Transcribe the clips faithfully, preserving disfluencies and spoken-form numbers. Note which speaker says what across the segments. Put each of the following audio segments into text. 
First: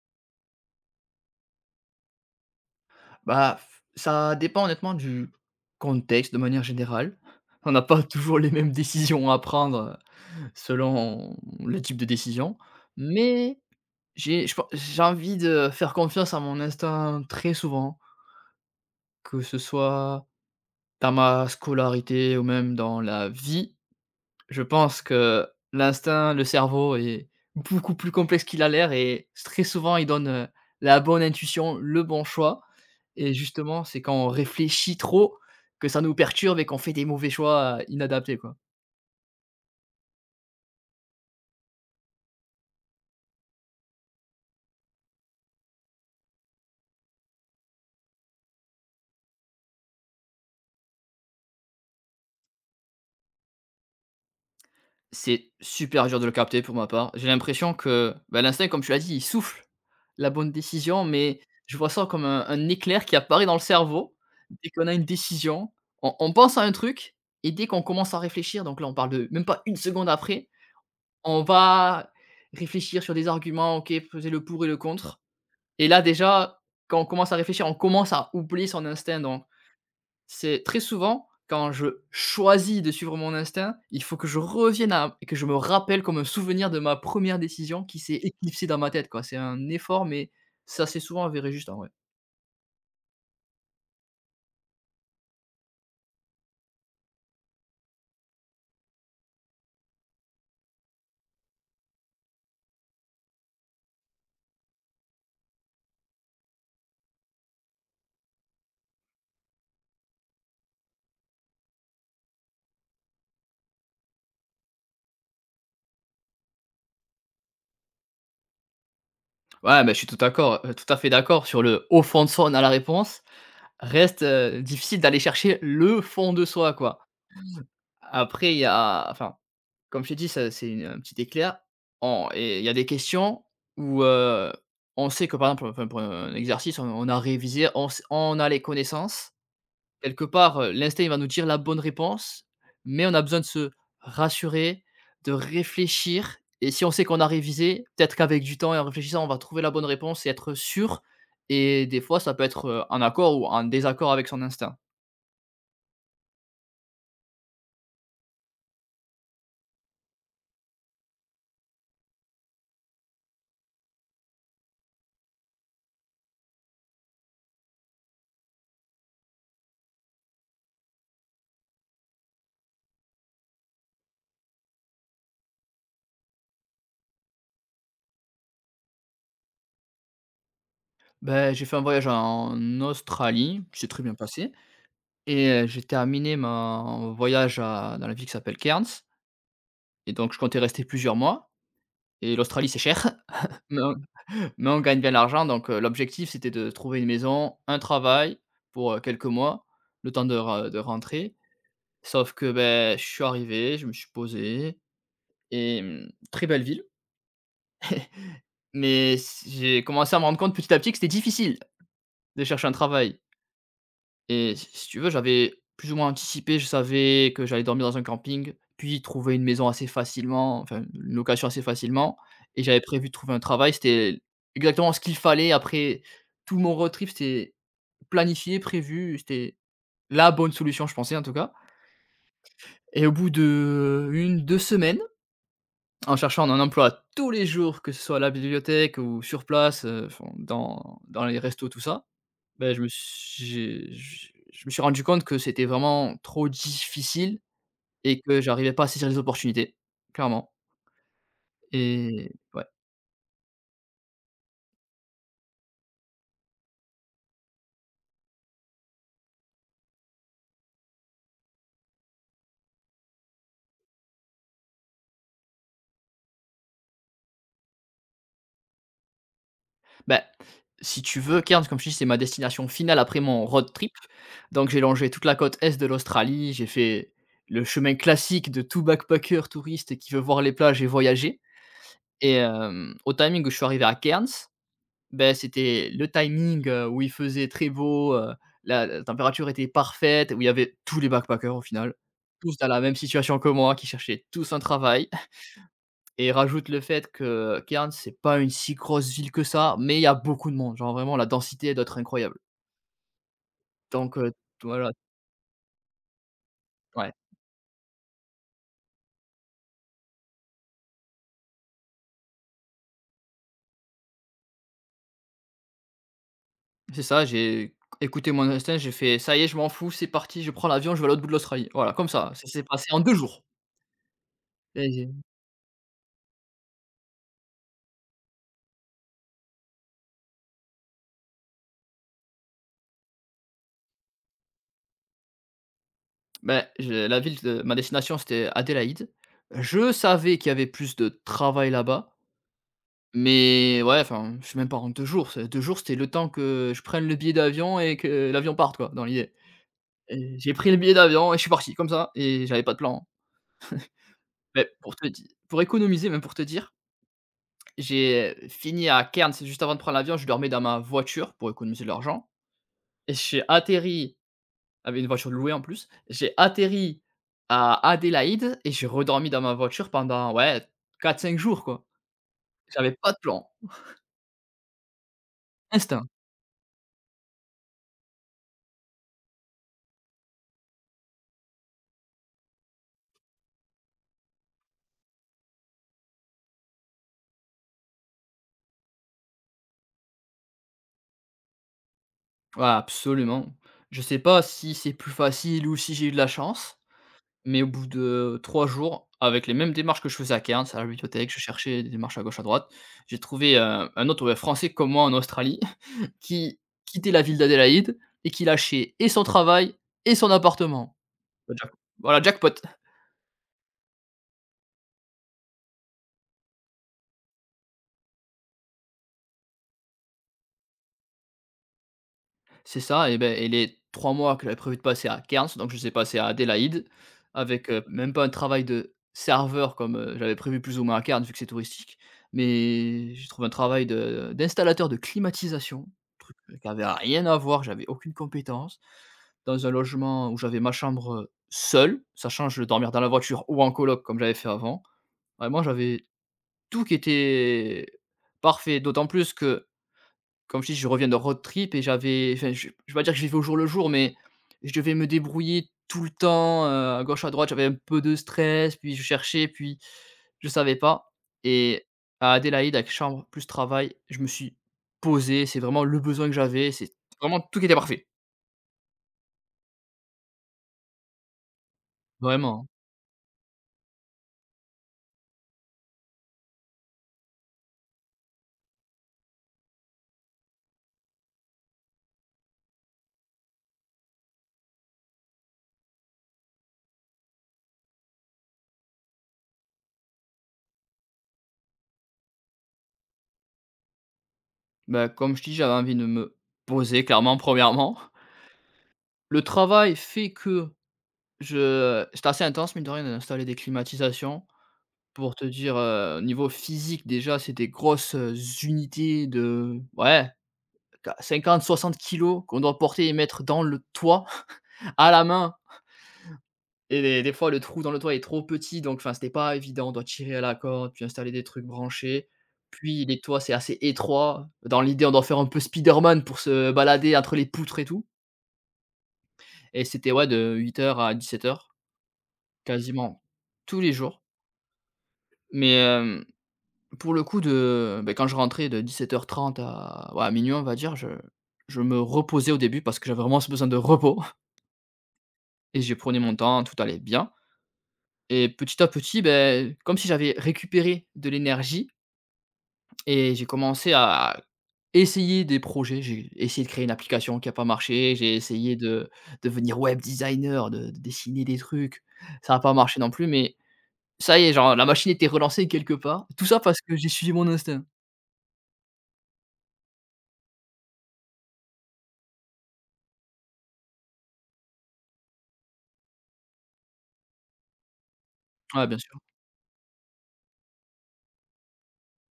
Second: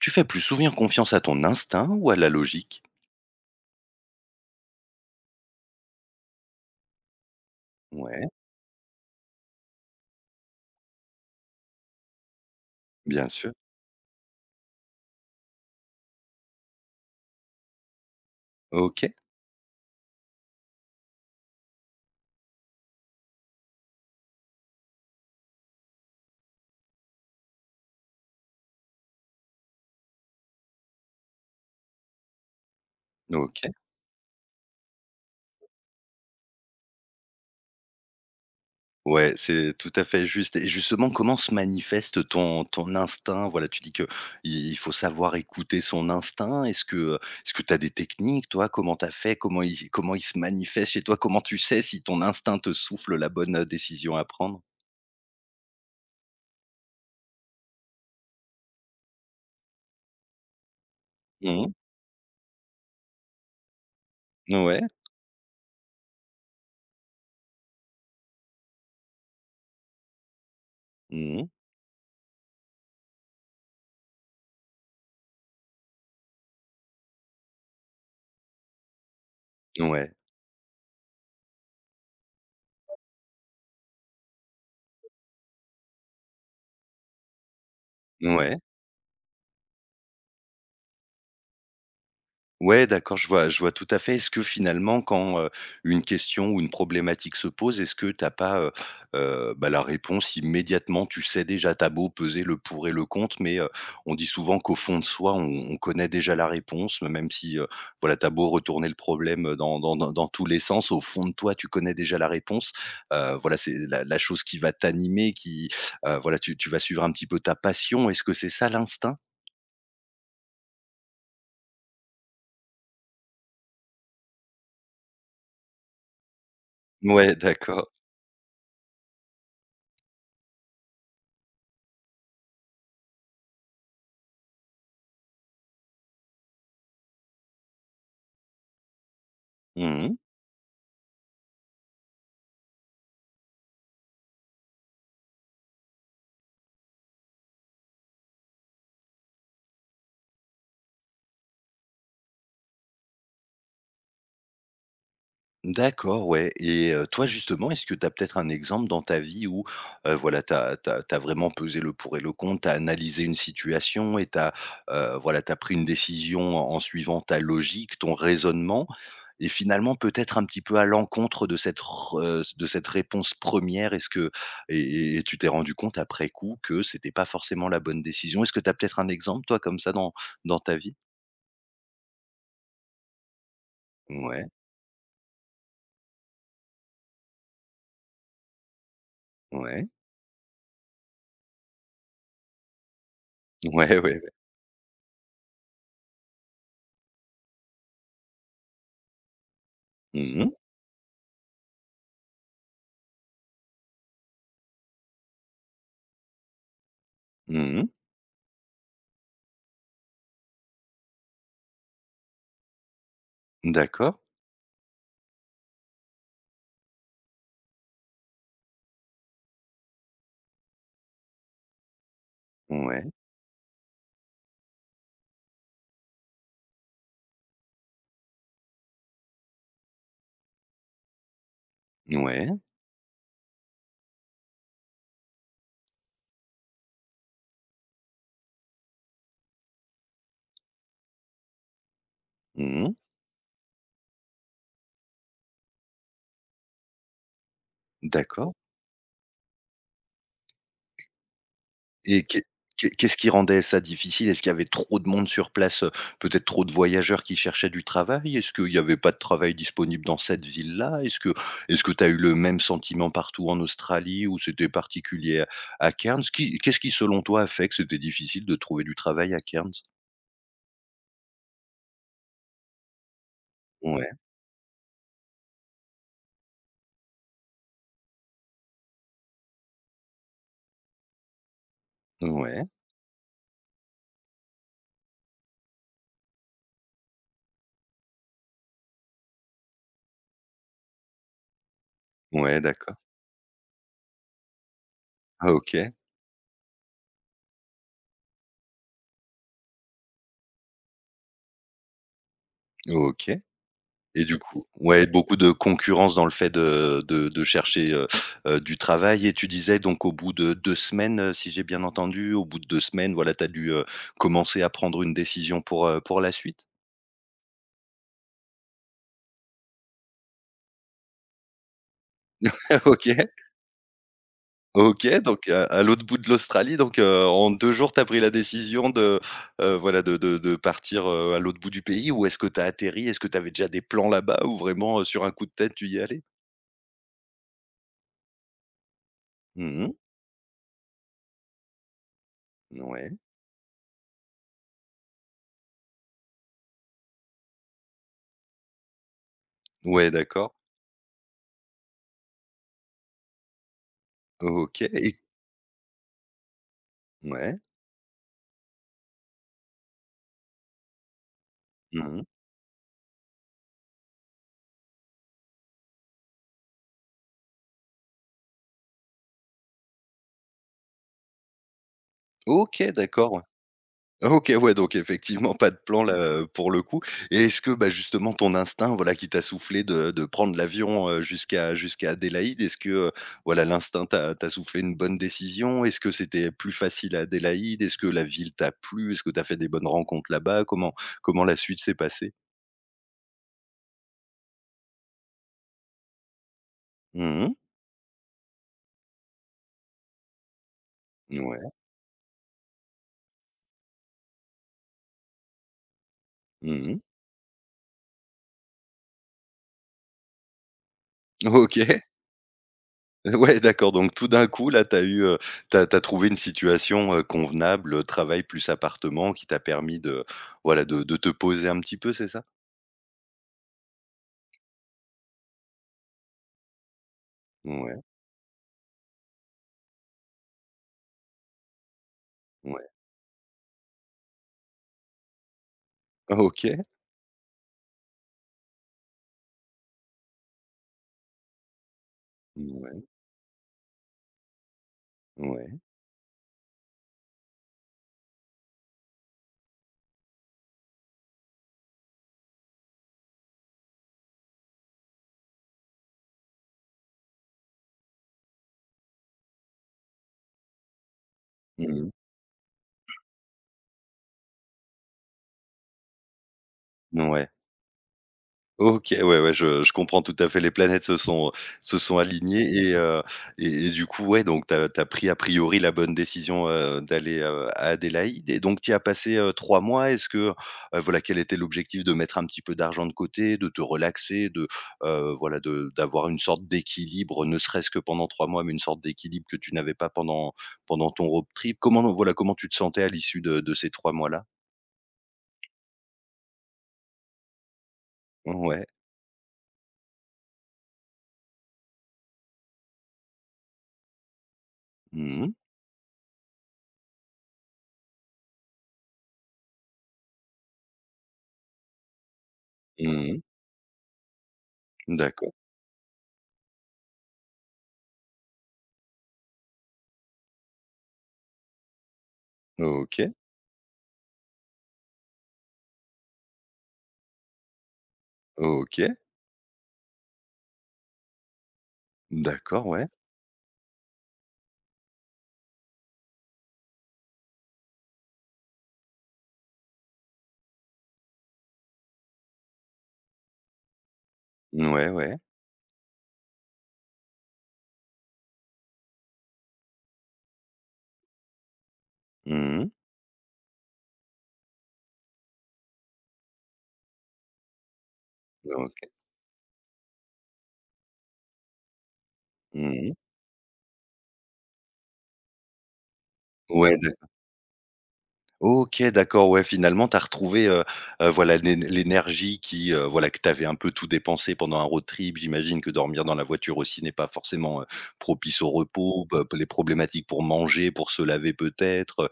Speaker 1: Tu fais plus souvent confiance à ton instinct ou à la logique?
Speaker 2: Bah, f ça dépend honnêtement du contexte de manière générale. On n'a pas
Speaker 1: Ouais,
Speaker 2: toujours les mêmes décisions à prendre, heu, selon le type de décision.
Speaker 1: bien sûr.
Speaker 2: Mais j'ai je pen j'ai envie de faire confiance à mon instinct très souvent,
Speaker 1: OK,
Speaker 2: que ce soit dans ma scolarité ou même dans la vie. Je pense que l'instinct, le cerveau est beaucoup plus complexe qu'il a l'air et s très souvent, il donne, heu, la bonne intuition, le bon choix et
Speaker 1: OK.
Speaker 2: justement, c'est quand on réfléchit trop que ça nous perturbe et qu'on fait des mauvais choix, heu, inadaptés, quoi.
Speaker 1: Ouais, c'est tout à fait juste et justement, comment se manifeste ton ton instinct? Voilà, tu dis que il il faut savoir écouter son instinct. Est-ce que, est-ce que tu as des techniques, toi? Comment t'as fait? Comment il comment il se manifeste chez toi? Comment tu sais si ton instinct te souffle la bonne, heu, décision à prendre?
Speaker 2: C'est super dur de le capter pour ma part. J'ai l'impression que, bah, l'instinct, comme tu l'as dit, il souffle la bonne décision, mais
Speaker 1: Mmh.
Speaker 2: je vois ça comme un un éclair qui apparaît dans le cerveau dès
Speaker 1: Ouais.
Speaker 2: qu'on a une décision. On on pense à un truc et dès qu'on commence à réfléchir, donc là, on parle de même pas une seconde après, on
Speaker 1: Mmh.
Speaker 2: va réfléchir sur des arguments, OK, peser le pour et le contre. Et là, déjà, quand on commence à réfléchir, on commence à oublier son instinct. Donc,
Speaker 1: Ouais.
Speaker 2: c'est très souvent, quand je choisis de suivre mon instinct, il faut que je revienne à et que je me rappelle comme un souvenir de ma première décision qui s'est
Speaker 1: Ouais.
Speaker 2: éclipsée dans ma tête, quoi. C'est un effort, mais ça, c'est souvent avéré juste, en vrai.
Speaker 1: Ouais, d'accord, je vois je vois tout à fait. Est-ce que finalement quand, heu, une question ou une problématique se pose, est-ce que t'as pas, heu heu, bah, la réponse immédiatement? Tu sais déjà, tu beau peser le pour et le contre, mais, heu, on dit souvent qu'au fond de soi, on on connaît déjà la réponse, même si, heu, voilà, tu beau retourner le problème, dans dans dans dans tous les sens, au fond de toi, tu connais déjà la réponse. Heu, voilà, c'est la la chose qui va t'animer, qui, heu, voilà, tu tu vas suivre un petit peu ta passion. Est-ce que c'est ça l'instinct?
Speaker 2: Ouais, mais je suis tout d'accord, heu, tout à fait d'accord sur le au fond de soi, on a la réponse. Reste, heu, difficile d'aller chercher le fond de soi, quoi.
Speaker 1: Ouais, d'accord.
Speaker 2: Après, il y a enfin, comme je t'ai dit, ça c'est une, heu, petite éclair en et il y a des questions où, heu, on sait que par exemple, enfin pour un exercice, on on a révisé, on s on a les connaissances.
Speaker 1: Mmh.
Speaker 2: Quelque part, heu, l'instinct, il va nous dire la bonne réponse, mais on a besoin de se rassurer, de réfléchir et si on sait qu'on a révisé, peut-être qu'avec du temps et en réfléchissant, on va trouver la bonne réponse et être sûr et des fois, ça peut être, heu, en accord ou en désaccord avec son instinct.
Speaker 1: D'accord, ouais et heu, toi justement, est-ce que tu as peut-être un exemple dans ta vie où, heu, voilà, tu as tu vraiment pesé le pour et le contre, tu as analysé une situation et tu as, voilà, t'as pris une décision en en suivant ta logique, ton raisonnement et finalement peut-être un petit peu à l'encontre de cette r heu, de cette réponse première. Est-ce que et et et tu t'es rendu compte après coup que c'était pas forcément la bonne décision? Est-ce que tu as peut-être un exemple toi comme ça dans dans ta vie?
Speaker 2: Ben j'ai fait un voyage en Australie, c'est très bien
Speaker 1: Ouais,
Speaker 2: passé. Et heu, j'ai terminé mon voyage à dans la ville qui s'appelle Cairns
Speaker 1: ouais.
Speaker 2: et donc je comptais rester plusieurs mois et l'Australie c'est cher, mais
Speaker 1: Ouais,
Speaker 2: on
Speaker 1: ouais, ouais.
Speaker 2: mais on gagne bien l'argent donc heu, l'objectif c'était de trouver une maison, un travail pour, heu, quelques mois, le temps de
Speaker 1: Mmh mh.
Speaker 2: re de rentrer. Sauf que, ben je suis arrivé, je me suis posé et mmh, très belle ville,
Speaker 1: Mmh.
Speaker 2: mais s j'ai commencé à me rendre compte petit à petit que c'était difficile de chercher un travail.
Speaker 1: D'accord.
Speaker 2: Et si si tu veux, j'avais plus ou moins anticipé, je savais que j'allais dormir dans un camping, puis trouver une maison assez facilement, enfin une location assez facilement et j'avais prévu
Speaker 1: Ouais.
Speaker 2: de trouver un travail. C'était exactement ce qu'il fallait après tout mon road trip, c'était planifié, prévu, c'était la bonne solution, je pensais en tout cas.
Speaker 1: Ouais,
Speaker 2: Et au bout de une, deux semaines, en cherchant un emploi tous les jours, que ce soit à la bibliothèque ou sur place, heu, enfin dans dans les restos, tout ça, Beh, je me
Speaker 1: mmh,
Speaker 2: suis j'ai je je me suis rendu compte que c'était vraiment trop difficile et que
Speaker 1: d'accord
Speaker 2: j'arrivais pas à saisir les opportunités, clairement
Speaker 1: et
Speaker 2: et
Speaker 1: qu'est
Speaker 2: ouais.
Speaker 1: qu'est qu'est-ce qui rendait ça difficile? Est-ce qu'il y avait trop de monde sur place, heu, peut-être trop de voyageurs qui cherchaient du travail? Est-ce qu'il n'y avait pas de travail disponible dans cette ville-là? Est-ce que est-ce que tu as eu le même sentiment partout en Australie ou c'était particulier à à Cairns? Qui qu'est-ce qui, selon toi, a fait que c'était difficile de trouver du travail à Cairns?
Speaker 2: Bah, si tu veux, Cairns, comme je te dis, c'est ma destination finale après mon road trip,
Speaker 1: Ouais,
Speaker 2: donc j'ai longé toute la côte est de l'Australie, j'ai fait le chemin classique de tout backpacker touriste qui veut voir les plages et voyager et
Speaker 1: ouais,
Speaker 2: hem, au timing où je suis arrivé à Cairns, ben c'était le timing, heu, où il faisait très beau, heu, la la température était parfaite, où il y avait tous les backpackers au final, tous
Speaker 1: ouais,
Speaker 2: dans la
Speaker 1: d'accord.
Speaker 2: même situation que moi, qui cherchaient tous un travail
Speaker 1: Ah, OK,
Speaker 2: et rajoute le fait que Cairns, c'est pas une si grosse ville que ça, mais il y a beaucoup de monde, genre vraiment la densité doit être incroyable.
Speaker 1: OK.
Speaker 2: Donc
Speaker 1: Et
Speaker 2: heu,
Speaker 1: du coup
Speaker 2: voilà,
Speaker 1: ouais, beaucoup de concurrence dans le fait de
Speaker 2: ouais,
Speaker 1: de de chercher, heu heu, du travail et tu disais donc au bout de deux semaines, heu, si j'ai bien entendu, au bout de deux semaines, voilà, tu as dû, heu, commencer à prendre une décision pour, heu, pour la suite?
Speaker 2: c'est ça, j'ai écouté mon instinct, j'ai fait: «Ça y est, je m'en fous, c'est parti, je prends l'avion, je vais à l'autre bout de l'Australie». Voilà, comme ça, ça s'est passé en deux
Speaker 1: OK,
Speaker 2: jours.
Speaker 1: OK, donc heu, à l'autre bout de l'Australie, donc heu, en deux jours, tu as pris la décision de, heu, voilà, de de de partir, heu, à l'autre bout du pays ou est-ce que tu as atterri? Est-ce que tu avais déjà des plans là-bas ou vraiment, heu, sur un coup de tête, tu y allais?
Speaker 2: Ben je la ville de ma destination, c'était Adélaïde.
Speaker 1: Mmh.
Speaker 2: Je savais qu'il y avait plus de travail là-bas,
Speaker 1: Ouais.
Speaker 2: mais ouais, enfin, je suis même pas rentré deux jours, c'est deux jours, c'était le temps que je prenne le billet d'avion et que l'avion parte quoi, dans l'idée.
Speaker 1: Ouais,
Speaker 2: Et j'ai
Speaker 1: d'accord.
Speaker 2: pris le billet d'avion et je suis parti comme ça et j'avais pas de plan. Mais
Speaker 1: OK
Speaker 2: pour te
Speaker 1: et
Speaker 2: di pour économiser, même pour te dire,
Speaker 1: ouais.
Speaker 2: j'ai fini à Cairns juste avant de prendre l'avion, je dormais dans ma voiture pour économiser de
Speaker 1: Mmh.
Speaker 2: l'argent et j'ai atterri avec une voiture louée en plus. J'ai atterri à Adélaïde et j'ai redormi dans ma voiture pendant, ouais, quatre cinq jours, quoi.
Speaker 1: OK,
Speaker 2: J'avais pas de
Speaker 1: d'accord, ouais.
Speaker 2: plan.
Speaker 1: OK, ouais, donc effectivement, pas de plan
Speaker 2: Instinct.
Speaker 1: là, heu, pour le coup et est-ce que, bah, justement ton instinct, voilà, qui t'a soufflé de de prendre l'avion, heu, jusqu'à jusqu'à Adélaïde, est-ce que, heu, voilà, l'instinct t'a t'a soufflé une bonne décision? Est-ce que c'était plus facile à Adélaïde? Est-ce que la ville t'a plu? Est-ce que t'as fait des bonnes rencontres là-bas? Comment comment la suite s'est passée?
Speaker 2: Ouais, absolument. Je sais pas si c'est plus facile ou si j'ai eu de la chance,
Speaker 1: Mmh.
Speaker 2: mais au bout de trois jours, avec les mêmes démarches que je faisais à Cairns, à la bibliothèque, je
Speaker 1: Ouais.
Speaker 2: cherchais des démarches à gauche, à droite, j'ai trouvé, heu, un autre, ouais, Français comme moi en Australie qui
Speaker 1: Mmh.
Speaker 2: quittait la ville d'Adélaïde et qui lâchait et son travail et son appartement. Bah, jack
Speaker 1: OK.
Speaker 2: voilà, jackpot.
Speaker 1: Ouais, d'accord, donc tout d'un coup, là, tu as eu, heu, tu as trouvé une situation, heu, convenable, heu, travail plus appartement qui t'a permis de, voilà, de de te poser un petit peu, c'est ça?
Speaker 2: C'est ça et ben, et les trois mois que j'avais prévu de passer à Cairns, donc je les ai passés à Adélaïde avec, heu,
Speaker 1: Ouais,
Speaker 2: même pas un travail de serveur comme, heu, j'avais prévu plus ou moins à Cairns vu que c'est touristique,
Speaker 1: ouais.
Speaker 2: mais j'ai trouvé un travail de d'installateur de climatisation, truc qui
Speaker 1: OK.
Speaker 2: avait rien à voir, j'avais aucune compétence, dans un logement où j'avais ma chambre, heu, seule, sachant que je dormir dans
Speaker 1: Ouais,
Speaker 2: la voiture ou en coloc comme j'avais fait avant. Vraiment,
Speaker 1: ouais.
Speaker 2: j'avais tout qui était parfait, d'autant plus que comme je dis, je reviens d'un road trip et j'avais enfin, je je vais pas dire que je vivais au jour le jour, mais je devais me débrouiller tout le temps, heu, à gauche, à droite. J'avais un peu de stress, puis je cherchais, puis je savais pas et
Speaker 1: Mmh.
Speaker 2: à Adélaïde, avec chambre plus travail, je me suis posé. C'est vraiment le besoin que j'avais, c'est vraiment
Speaker 1: Ouais.
Speaker 2: tout qui était parfait,
Speaker 1: OK, ouais, ouais, je je comprends tout à fait. Les planètes se sont se sont
Speaker 2: vraiment.
Speaker 1: alignées et heu et et du coup, ouais, donc tu as pris a priori la bonne décision, heu, d'aller, heu, à Adélaïde et donc tu as passé, heu, trois mois. Est-ce que, heu, voilà, quel était l'objectif? De mettre un petit peu d'argent de côté, de te relaxer, de, heu, voilà, de d'avoir une sorte d'équilibre, ne serait-ce que pendant trois mois, mais une sorte d'équilibre que tu n'avais pas pendant pendant ton road trip? Comment, voilà, comment tu te sentais à l'issue de de ces trois mois-là?
Speaker 2: Bah, comme je dis, j'avais envie de me poser clairement, premièrement.
Speaker 1: Ouais.
Speaker 2: Le travail fait que je c'était assez intense mine de rien, d'installer des climatisations. Pour
Speaker 1: Mmh
Speaker 2: te
Speaker 1: mh.
Speaker 2: dire, heu, niveau physique déjà, c'est des grosses, heu, unités de ouais, qua cinquante à soixante kg qu'on doit porter et
Speaker 1: Mmh.
Speaker 2: mettre dans le toit à la
Speaker 1: D'accord.
Speaker 2: main et des des fois le trou dans le toit est trop petit donc enfin, c'était pas évident. On doit tirer à la corde, puis installer des trucs branchés, puis les
Speaker 1: OK.
Speaker 2: toits, c'est assez étroit. Dans l'idée, on doit faire un peu Spiderman pour se balader entre les poutres et tout
Speaker 1: OK.
Speaker 2: et c'était ouais de huit heures à dix-sept heures
Speaker 1: D'accord, ouais.
Speaker 2: quasiment tous les jours mais hem pour le coup de beh, quand je rentrais de dix-sept heures trente à ouais, à minuit on va dire, je je me reposais au début parce que j'avais vraiment ce besoin de repos
Speaker 1: Ouais, ouais.
Speaker 2: et j'ai prenais mon temps, tout allait bien et petit à petit, ben comme si j'avais récupéré de l'énergie
Speaker 1: Mmh.
Speaker 2: et j'ai commencé à essayer des projets. J'ai essayé de créer une application qui a pas marché, j'ai essayé
Speaker 1: OK.
Speaker 2: de devenir web designer, de de dessiner des trucs. Ça a pas marché non
Speaker 1: Mmh.
Speaker 2: plus mais ça y est, genre la machine était relancée quelque part. Tout ça parce que
Speaker 1: Ouais,
Speaker 2: j'ai
Speaker 1: d'ac
Speaker 2: suivi mon instinct.
Speaker 1: OK, d'accord, ouais, finalement, tu as retrouvé, heu heu, voilà, l'é l'énergie qui, heu, voilà, que tu avais un peu tout dépensé pendant un road trip. J'imagine que dormir dans la voiture aussi n'est pas forcément, heu, propice au
Speaker 2: Ouais, bien sûr.
Speaker 1: repos, p p les problématiques pour manger, pour se laver peut-être,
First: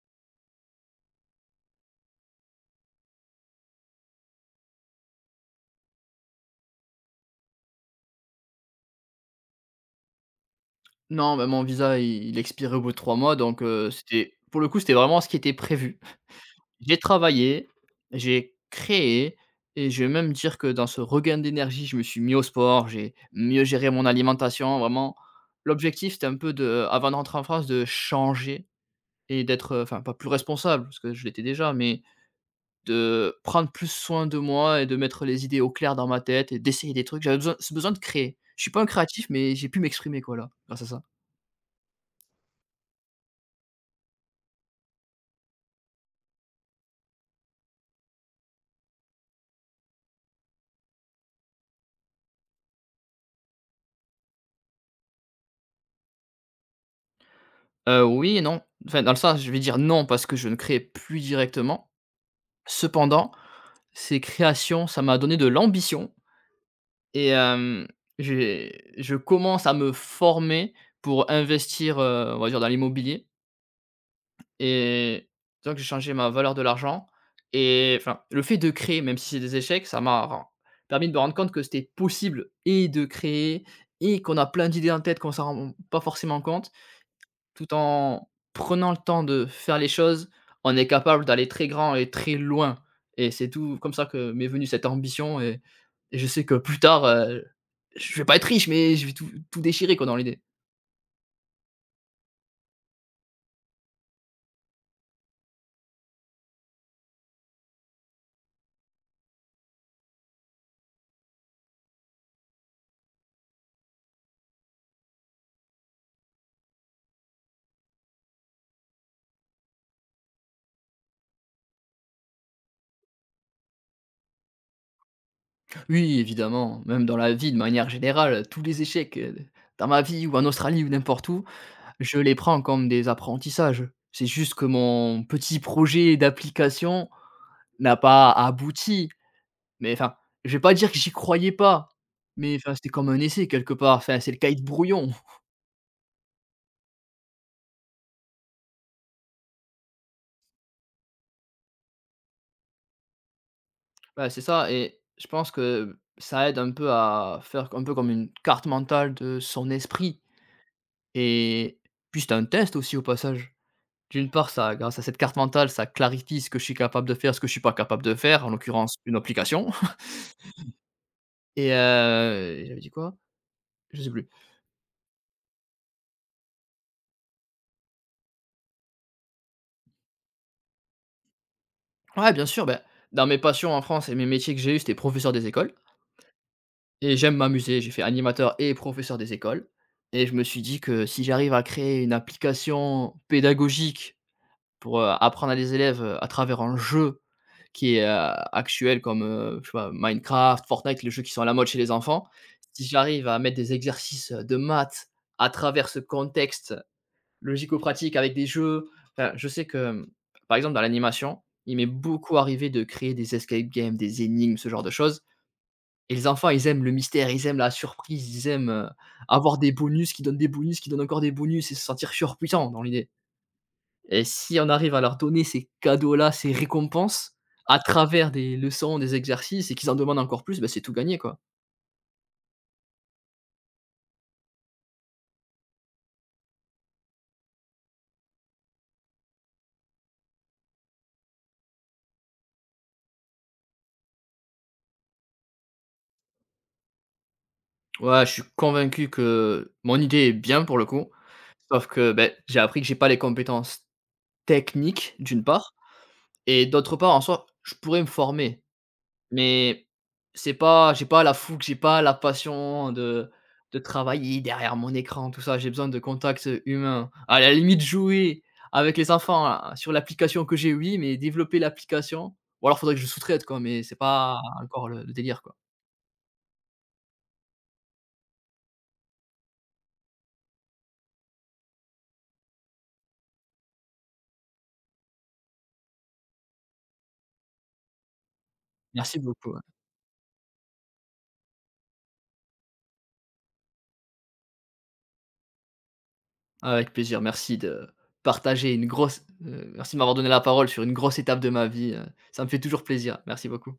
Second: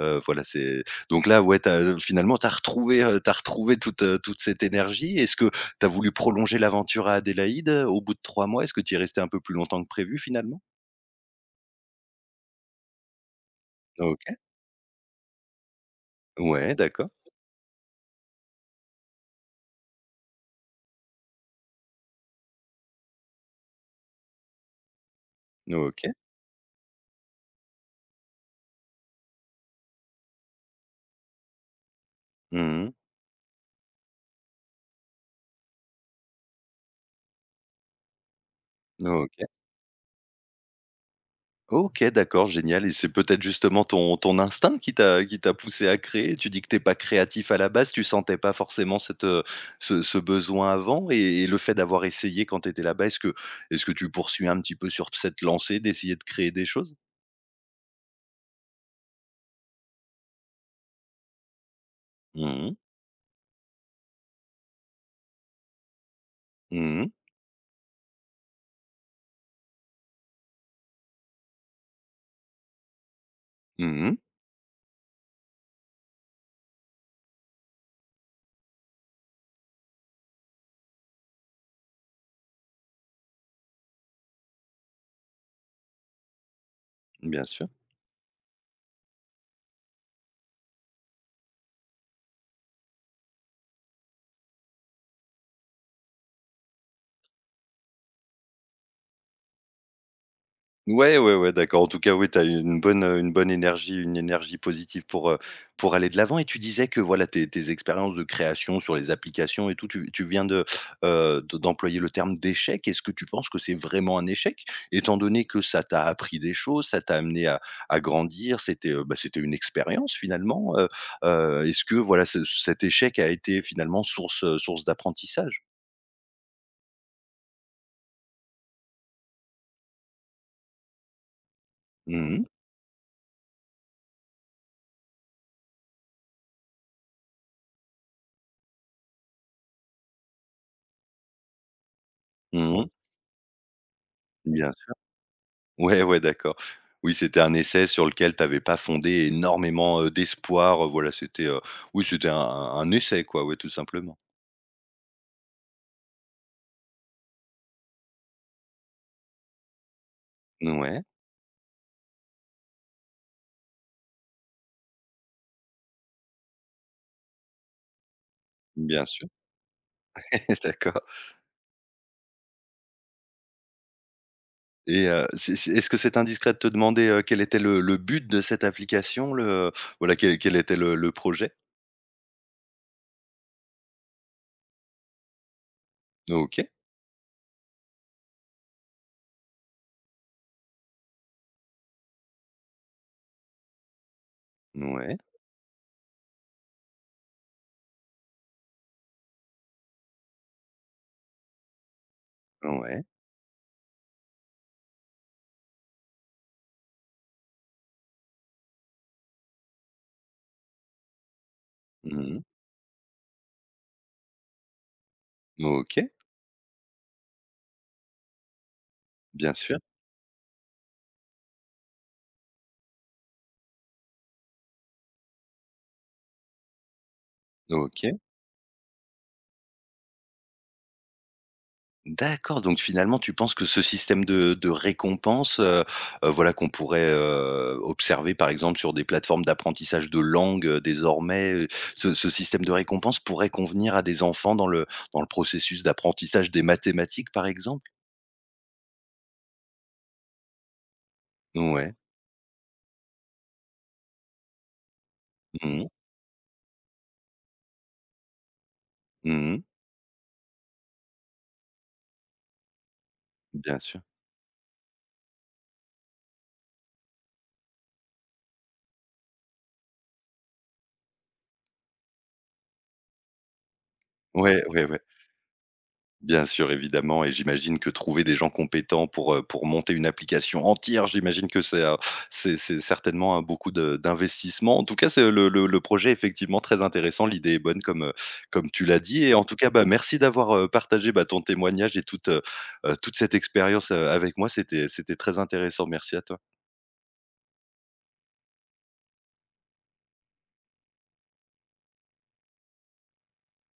Speaker 1: heu heu, voilà, c'est donc là, ouais, tu as, heu, finalement, tu as retrouvé, heu, tu as retrouvé toute, heu, toute cette énergie. Est-ce que tu as voulu prolonger l'aventure à Adélaïde, heu, au bout de trois mois? Est-ce que tu y es resté un peu plus longtemps que prévu, finalement?
Speaker 2: Non, bah, mon visa, il il expirait au bout de trois mois, donc heu, c'était
Speaker 1: OK.
Speaker 2: pour le coup, c'était vraiment ce qui était prévu.
Speaker 1: Ouais,
Speaker 2: J'ai
Speaker 1: d'accord.
Speaker 2: travaillé, j'ai créé et je vais même dire que dans ce regain d'énergie, je me suis mis au sport, j'ai mieux géré mon alimentation, vraiment.
Speaker 1: OK.
Speaker 2: L'objectif, c'était un peu de avant de rentrer en France, de changer et d'être, heu, enfin, pas plus responsable parce que je l'étais déjà, mais
Speaker 1: Mmh.
Speaker 2: de prendre plus soin de moi et de mettre les idées au clair dans ma tête et d'essayer des trucs. J'avais besoin ce besoin de créer. Je suis pas un créatif,
Speaker 1: OK.
Speaker 2: mais j'ai pu m'exprimer, quoi, là, grâce à ça.
Speaker 1: OK, d'accord, génial et c'est peut-être justement ton ton instinct qui t'a qui t'a poussé à créer? Tu dis que t'es pas créatif à la base, tu sentais pas forcément cette, heu, ce ce besoin avant et et le fait d'avoir essayé quand t'étais là-bas, est-ce que est-ce que tu poursuis un petit peu sur cette lancée d'essayer de créer des choses?
Speaker 2: Heu, oui et non. Enfin, dans le sens, je vais dire non parce que je ne crée plus directement.
Speaker 1: Mmh mh.
Speaker 2: Cependant, ces créations, ça m'a donné de l'ambition
Speaker 1: Mmh.
Speaker 2: et hem, j'ai je commence à me former pour investir, heu, on va dire dans l'immobilier
Speaker 1: Mmh.
Speaker 2: et donc j'ai changé ma valeur de l'argent et enfin, le fait de créer, même si c'est des échecs, ça m'a ren permis de me rendre compte que c'était possible et de créer et qu'on a plein d'idées en tête qu'on s'en rend pas forcément compte.
Speaker 1: Bien sûr.
Speaker 2: Tout en prenant le temps de faire les choses, on est capable d'aller très grand et très loin et c'est tout comme ça que m'est venue cette ambition et et je sais que plus tard, heu, je vais pas être riche, mais je vais tout tout déchirer quoi dans l'idée.
Speaker 1: Ouais, ouais, ouais, d'accord. En tout cas, oui, tu as une bonne, heu, une bonne énergie, une énergie positive pour, heu, pour aller de l'avant et tu disais que, voilà, tes tes expériences de création sur les applications et tout, tu tu viens de, heu, de d'employer le terme d'échec. Est-ce que tu penses que c'est vraiment un échec? Étant donné que ça t'a appris des choses, ça t'a amené à à grandir, c'était, heu, bah, c'était une expérience finalement, heu heu, est-ce que, voilà, ce cet échec a été finalement source, heu, source d'apprentissage?
Speaker 2: Oui, évidemment, même dans la vie de manière générale, tous les échecs, heu, dans ma vie ou en Australie ou n'importe où, je les
Speaker 1: Mmh mh.
Speaker 2: prends comme des apprentissages. C'est juste que mon petit projet d'application n'a pas abouti. Mais enfin, je vais pas dire que j'y croyais pas, mais enfin,
Speaker 1: Mmh.
Speaker 2: c'était comme un essai quelque part. Enfin, c'est le cahier de
Speaker 1: Bien.
Speaker 2: brouillon.
Speaker 1: Ouais, ouais, d'accord. Oui, c'était un essai sur lequel tu avais pas fondé énormément, heu, d'espoir, heu, voilà, c'était, heu, oui, c'était un un un essai quoi, ouais, tout simplement.
Speaker 2: Voilà, c'est ça et je pense que ça aide un peu à faire un peu comme une carte mentale de son esprit
Speaker 1: Ouais,
Speaker 2: et puis c'est un test aussi au passage. D'une part, ça grâce à cette carte mentale, ça clarifie ce que je suis capable de faire, ce que je suis pas capable de faire, en l'occurrence
Speaker 1: bien
Speaker 2: une
Speaker 1: sûr.
Speaker 2: application
Speaker 1: D'accord
Speaker 2: et heu, j'avais dit quoi? Je sais plus.
Speaker 1: et heu, c'est c'est est-ce que c'est indiscret de te demander, heu, quel était le le but de cette application? Le Voilà, quel quel était le le projet?
Speaker 2: Ouais, bien sûr, bah, dans mes passions en France et mes métiers que j'ai eu, c'était professeur des écoles.
Speaker 1: OK.
Speaker 2: Et j'aime m'amuser, j'ai fait animateur et professeur des écoles et je me suis dit que si j'arrive à créer une application pédagogique pour, heu,
Speaker 1: Ouais,
Speaker 2: apprendre à des élèves, heu, à travers un jeu qui est, heu, actuel comme, heu, je sais pas, Minecraft, Fortnite, les jeux qui sont à la mode chez les enfants. Si
Speaker 1: ouais.
Speaker 2: j'arrive à mettre des exercices, de maths à travers ce contexte logico-pratique avec des jeux, enfin, je sais que, par exemple, dans l'animation, il m'est beaucoup
Speaker 1: Mmh.
Speaker 2: arrivé de créer des escape games, des énigmes, ce genre de choses
Speaker 1: OK,
Speaker 2: et les enfants, ils aiment le mystère, ils aiment la surprise, ils aiment, heu,
Speaker 1: bien
Speaker 2: avoir des
Speaker 1: sûr.
Speaker 2: bonus qui donnent des bonus, qui donnent encore des bonus et se sentir surpuissant dans l'idée. Et si on arrive à leur donner ces cadeaux-là, ces récompenses, à
Speaker 1: OK.
Speaker 2: travers des leçons, des exercices et qu'ils en demandent encore plus, bah, c'est tout gagné, quoi.
Speaker 1: D'accord, donc finalement, tu penses que ce système de de récompense, heu heu, voilà, qu'on pourrait, heu, observer, par exemple, sur des plateformes d'apprentissage de langue, heu, désormais, heu, ce ce système de récompense pourrait convenir à des enfants dans le dans le processus d'apprentissage des mathématiques, par exemple?
Speaker 2: Ouais, je suis convaincu que mon idée est bien pour le coup, sauf
Speaker 1: Ouais.
Speaker 2: que, ben, j'ai appris que j'ai pas les compétences techniques, d'une part
Speaker 1: Mmh mh.
Speaker 2: et d'autre part, en soi, je pourrais me former.
Speaker 1: Mmh.
Speaker 2: Mais c'est pas j'ai pas la fougue, j'ai pas la passion de
Speaker 1: Bien
Speaker 2: de
Speaker 1: sûr.
Speaker 2: travailler derrière mon écran, tout ça. J'ai besoin de contact, heu, humain. À la limite, jouer avec les enfants, hein, sur l'application que j'ai, oui, mais développer l'application ou alors faudrait que je sous-traite, quoi, mais c'est pas
Speaker 1: Ouais, ouais,
Speaker 2: encore
Speaker 1: ouais.
Speaker 2: le le délire, quoi.
Speaker 1: Bien sûr, évidemment et j'imagine que trouver des gens compétents pour, heu, pour monter une application entière, j'imagine que c'est, heu, c'est c'est certainement, heu, beaucoup de d'investissement. En tout cas, c'est le le le projet est effectivement très intéressant. L'idée est bonne comme, heu, comme tu l'as
Speaker 2: Merci
Speaker 1: dit et en
Speaker 2: beaucoup,
Speaker 1: tout
Speaker 2: ouais.
Speaker 1: cas, bah, merci d'avoir, heu, partagé, bah, ton témoignage et toute, heu heu, toute cette expérience, heu, avec moi. C'était c'était très intéressant. Merci à toi.
Speaker 2: Avec plaisir, merci de partager une grosse, heu merci de m'avoir donné la parole sur une grosse étape de ma vie, heu, ça me fait toujours plaisir. Merci beaucoup.